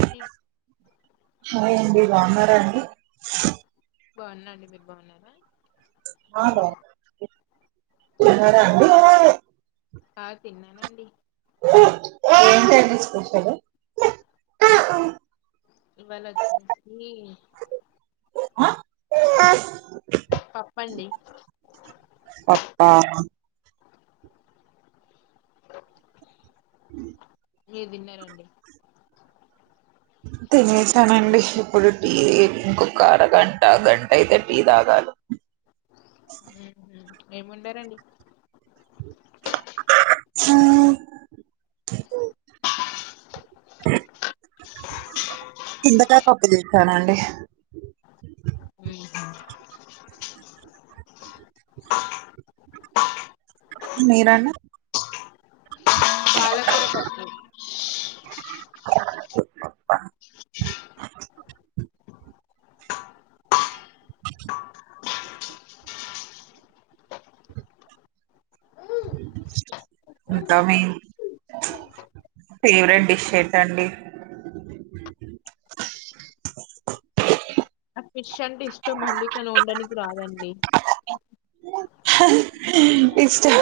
అండి హలోండి బాగురాన్నారాండి అ [inaudible] బాగున్నా అండి మీరు బాగున్నారా అ బా ఆ తిన్నానండి స్పషాల ఇవాళ వచ్చేసి ఆ పప్పండి పప్పా ఉ ఏ విన్నండి తినసానండి ఇప్పుడు టీ ఇంకొక అరగంట గంట అయితే టీ తాగాలి అ [inaudible] ఏముండారంండి చింతకా కొప్ప చేసనా అండి అహ మీరానా బాలకుర పబ్ [inaudible] ఇకా మీ ఫేవరెట్ డిష్ ఏటండి ఆ ఫిష్ అంటే ఇష్టం అండి కానీ ఉండడానికి రాదండి ఇస్ం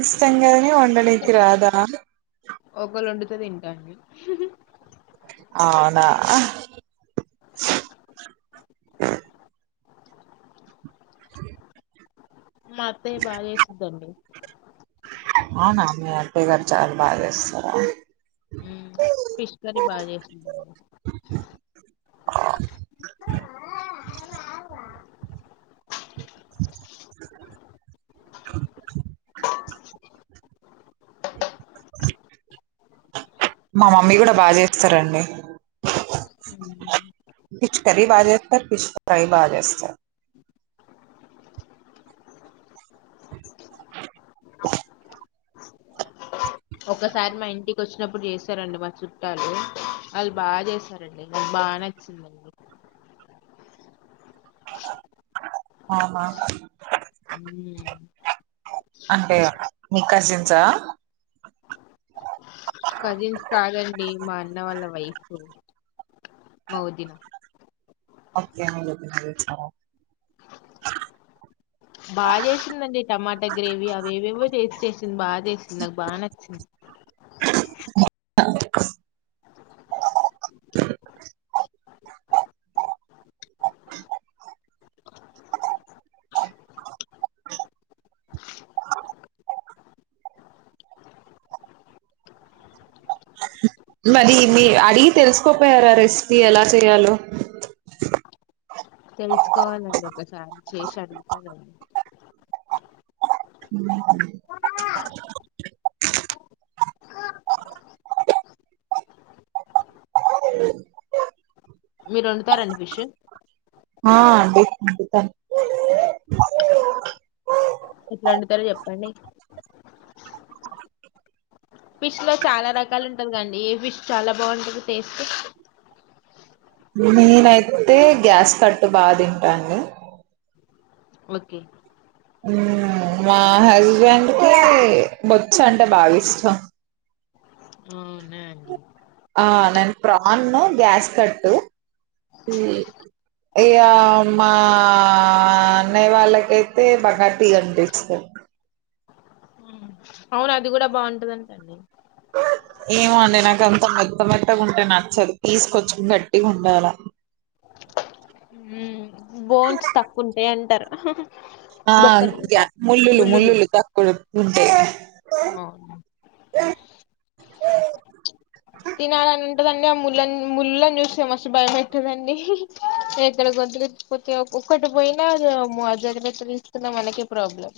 ఇష్టంగానే ఉండడానికి రాదా ఒకళుండితే తింటాం అవునా [inaudible] మత్తే బాగా వేసద్దండి అనా మీఅత్తయ్య గారు చాల బజస్తస్తార మ్మ్. ఫిష్ కర్రీ బాగా చేస్తుంటడి [inaudible] [inaudible] మా మమ్మీ కూడా బాగా చేస్తారంండి మ్మ్. ఫిష్ కర్రీ బాగా చేస్తారు ఫిష్ ఫ్రై బాగా చేస్తారు ఒకసారి మా ఇంటికి వచ్చినప్పుడు చేసారండి మా చుట్టాలు వాళ్ళు బాగా చేస్తారండి నాకు బాగా నచ్చిందండి అనా అంటే మీ కసిన్సా కజిన్స్ కాదండి మా అన్న వాళ్ళ వైఫ్ మా వదిన అక అ జతి మీ చ [inaudible] బాగా చేసిందండి టమాటా గ్రేవీ అవేవేవో చేస్ చేసింది బాగా సింది నాకు బాగా నచ్చింది [inaudible] [inaudible] మరి మీ అడిగి తెలుసుకోపోయారా రెసిపీ ఎలా చెయాలో తెలుసుకోవాలండి ఒకసారి చేశడుగుతాను మీరు వండుతారండి ఫిష్ ఆ అండి వండుతాను ఎట్లొండుతారో చెప్పండి ఫిష్ లో చాలా రకాలు ఉంటది కండి ఏ ఫిష్ చాలా బాగుంటది టేస్ట్ నేనయితే గ్యాస్ కట్టు బాగా తింటాను ఓకే మా హస్బెండ్కిి బొచ్చ అంటే బాగిష్టం అవున్నా అండి ఆ నేను ప్రాన్ను గ్యాస్ కట్టు ఇ మా అన్న వాళ్ళకైతే బకా టీ అనిపిస్తారు అవును అది కూడా బాగుంటందంటండి ఏమోండి నాక అంత మెత్త మత్తగా ఉంటే నచ్చదు తీసుకంచెం గట్టిగా ఉండాల బోన్స్ తక్కువుంటే అంటారు. అహ్ ఆ ముళ్ళులు ముల్లులు ముళ్లుులు తక్కువ ఎక్కువ ఉంటాయి. తినాలనుంటదండీ అ ముళ్ళును ముల్లులను జూస్తే మస్తు భయమైతదండి ఎక్కడ గొంతులో ఒక్కటి పోయిన మనకే ప్రాబ్లం.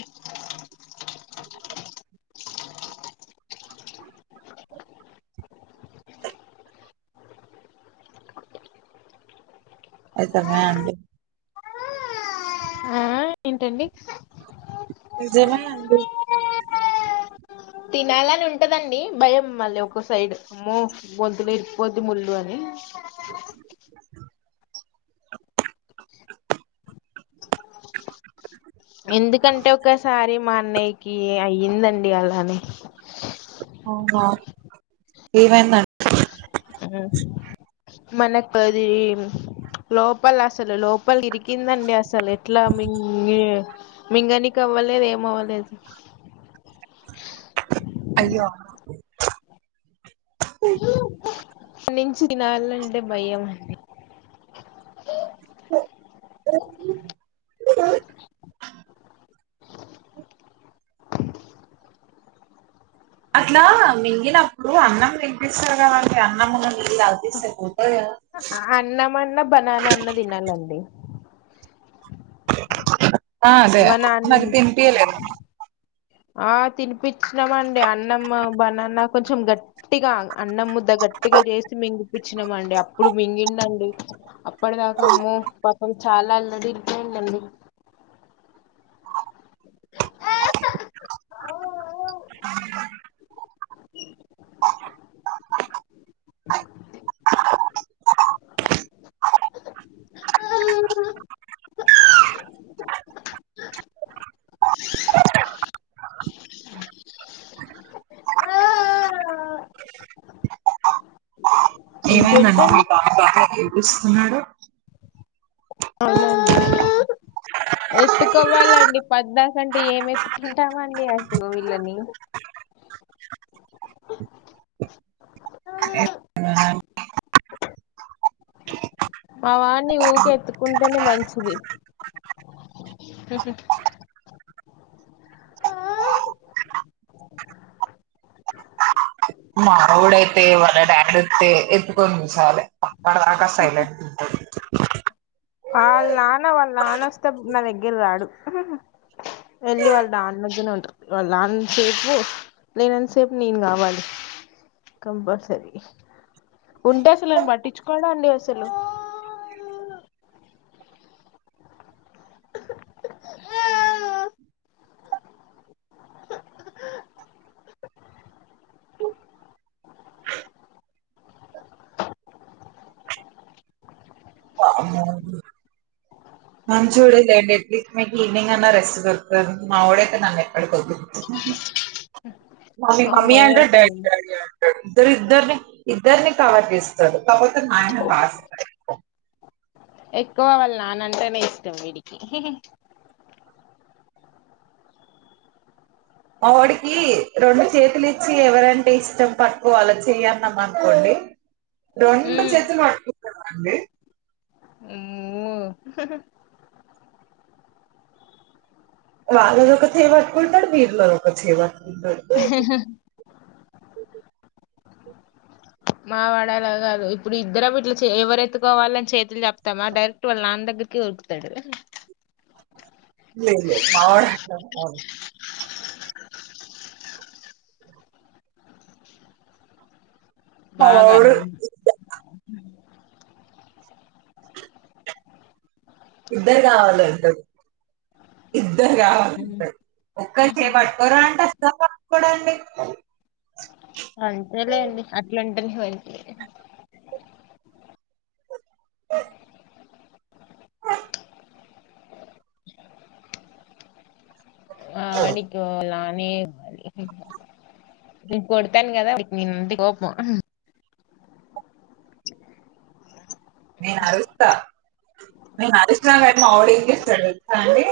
అయితన్నాయండి ఇంకేంటండి. నిజమేనండి. తినాలని ఉంటదండి భయం మళ్ళీ ఒక్కో సైడు అమ్మో గొంతులో ఇరికిపోద్ది ముళ్ళు అని. [inaudible] ఎందుకంటే ఒకసారి మా అన్నయ్యకి అయ్యిందండి అలానే. ఏమైందంట. మనకది లోపల అసలు లోపలికి దిగి. తిందండి అస్సలు ఇట్ల మింగి. మింగనికి అవ్వలేదు ఏమి అవలేదు. అయ్యా. ఉయ్ నించి తినాలంటే భయం అట్లా మింగినప్పుడు అన్నం తినిపిస్తారు కదండి అన్నంముద్దలు. అన్నం అన్న బనానా అన్న తినల్లండి. [unintelligible] ఆ స మన అన్ నాకి తిన్పియలేదు. ఆ తినిపిచ్చు ఇష్టం అండి అన్నము బనాన కొంచెం గట్టిగా అన్నం ముద్ద గట్టిగా చేసి మింగి పిచ్చినామండి అప్పుడు మింగిండు అండి ఇప్పుటిదాకా అమ్మో బా అది చాలా అల్లడిపోయిందండి ఆహ్ ఆహ్ ఆ ఆ [inaudible] [inaudible] ఇంకేంటండి ఏమైందండీ ఇస్తున్నాడు అవునండి ఎత్తుకోవాలండి పోద్దాక అంటే ఏం ఎత్తుకుంటామండి అసలు వీళ్ళని మా వాడిని ఊకే ఎత్తుకుంటేనే మంచిది మా ఆవిడ అయితే వాళ్ళ డాడీ వస్తే ఎత్తుకొని కుసోవాలే అప్పటిదాకా సైలెంట్ అండి [inaudible] వాళ్ళ నాన్న వాళ్ళ నాన్న వస్తే నా దగ్గర రాడు, వెళ్ళి వాళ్ళ నాన్న దగ్గరే ఉంటారు, వాళ్ళ లేనంత సేపు నేను ఎంతసేపు నేను కావాలి, కంపల్సరీ ఉంటే అసలు నన్ను పట్టించుకోడండి అస్సలు మంచిచోడేలెండి అట్లీస్ట్ మీకు ఈవినింగ్ అన్నా రెస్ట్ దొతుంది మా ఓడైయితే నన్ను ఎక్కడికి వద్దు మమ్మీ మమ్మీ అంటాడు అమ్మో డాడీ డాడీ ఎ అంటాడు ఇద్దరు ఇద్దరిని ఇద్దరిని కలపిస్తాడు కాపోతే నాయన ఫస్ట్ ఎక్కువ వాళ్ళు నాన్నంటేనే ఇష్టం వీడికి మావాడికి రెండు చేతులు ఇచ్చి ఎవరంటే ఇష్టం పట్టుకో అలా చెయ్యన్నాం అనుకోండి రెండు చేతులు పట్టుకుంటండి మ్మ్ వాళ్ళలో ఒక చేయి పట్టుకుంటాడు వీళ్ళలో ఒక చేయి పట్టుకుంటాడు [inaudible] మావాడలా కాదు ఇప్పుడు ఇద్దర వీట్లా ఎవరు ఎత్తుకోవాలని చేతులు చెప్తామా డైరెక్ట్ వాళ్ళ నాన్న దగ్గరికే ఉరుకుతాడు లే లే మావాడ్ అవును బాగా మావోడు నన్ ఇద్దర్ కావాలంటడు ద్దరు కావాలంటడు ఒక్కరి చేేయ్యిపట్టుకోరా అంటే [unintelligible] చూడండి అంతేలే అండి అట్లుం [unintelligible] ఆ అడికోవాలా అం మీ ఊహూమ్ నేన్ కొడతాను కదా నేనంటే కోపం నేను అరుస్తా నేను అరుస్తా గాని మా వాడు ఎం చేస్తాడో తెలుసా అండి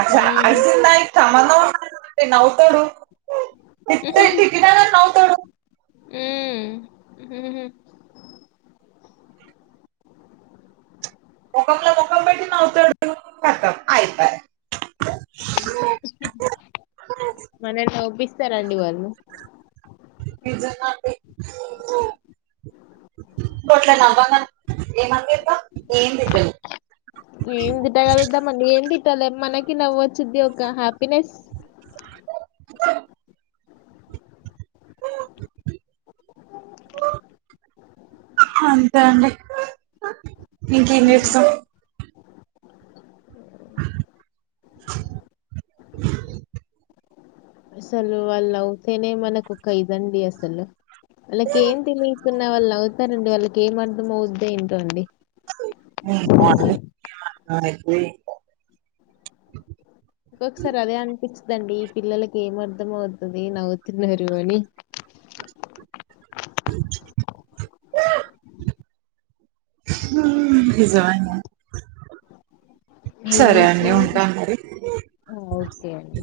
అస్సా అరిసిందానికి సంబధం ఉండదండి నవ్వుతాడు పిచ్చి పిచ్చిదానా నవ్ మోకామ్లో మోకాం పెట్టి నవ్వుతడు కతమ్ అయపాయ్ మనల్ నవ్పిస్ ఇస్తారండి వాళ్ళు [unintelligible] ఏం తిట్టాగలుగుతం మనం ఏమ్ తిట్టాలేం మనకి కి నవ్వొచ్చుద్ది ఒక హ్యాపీనెస్ అంతే అండి ఇంక ఏం చేస్తావ్ కి అసలు వాళ్ళు అవుతేనే మనకు ఒక ఇదండి అసలు వాళ్ళకి ఏం తెలియకున్నా వాళ్ళు నవుతారండి వాళ్ళకి ఏం అర్ధం అవుద్ద ఏంటో అండి వా ఒక్కసారి అదే అనిపించి దండి ఈ పిల్లలకి ఏం అర్థం అవుతుంది నవ్వుతున్నారు అని చు తీజవ [unintelligible] ఏం సరే అండి ఉంటా మరి ఏ అండి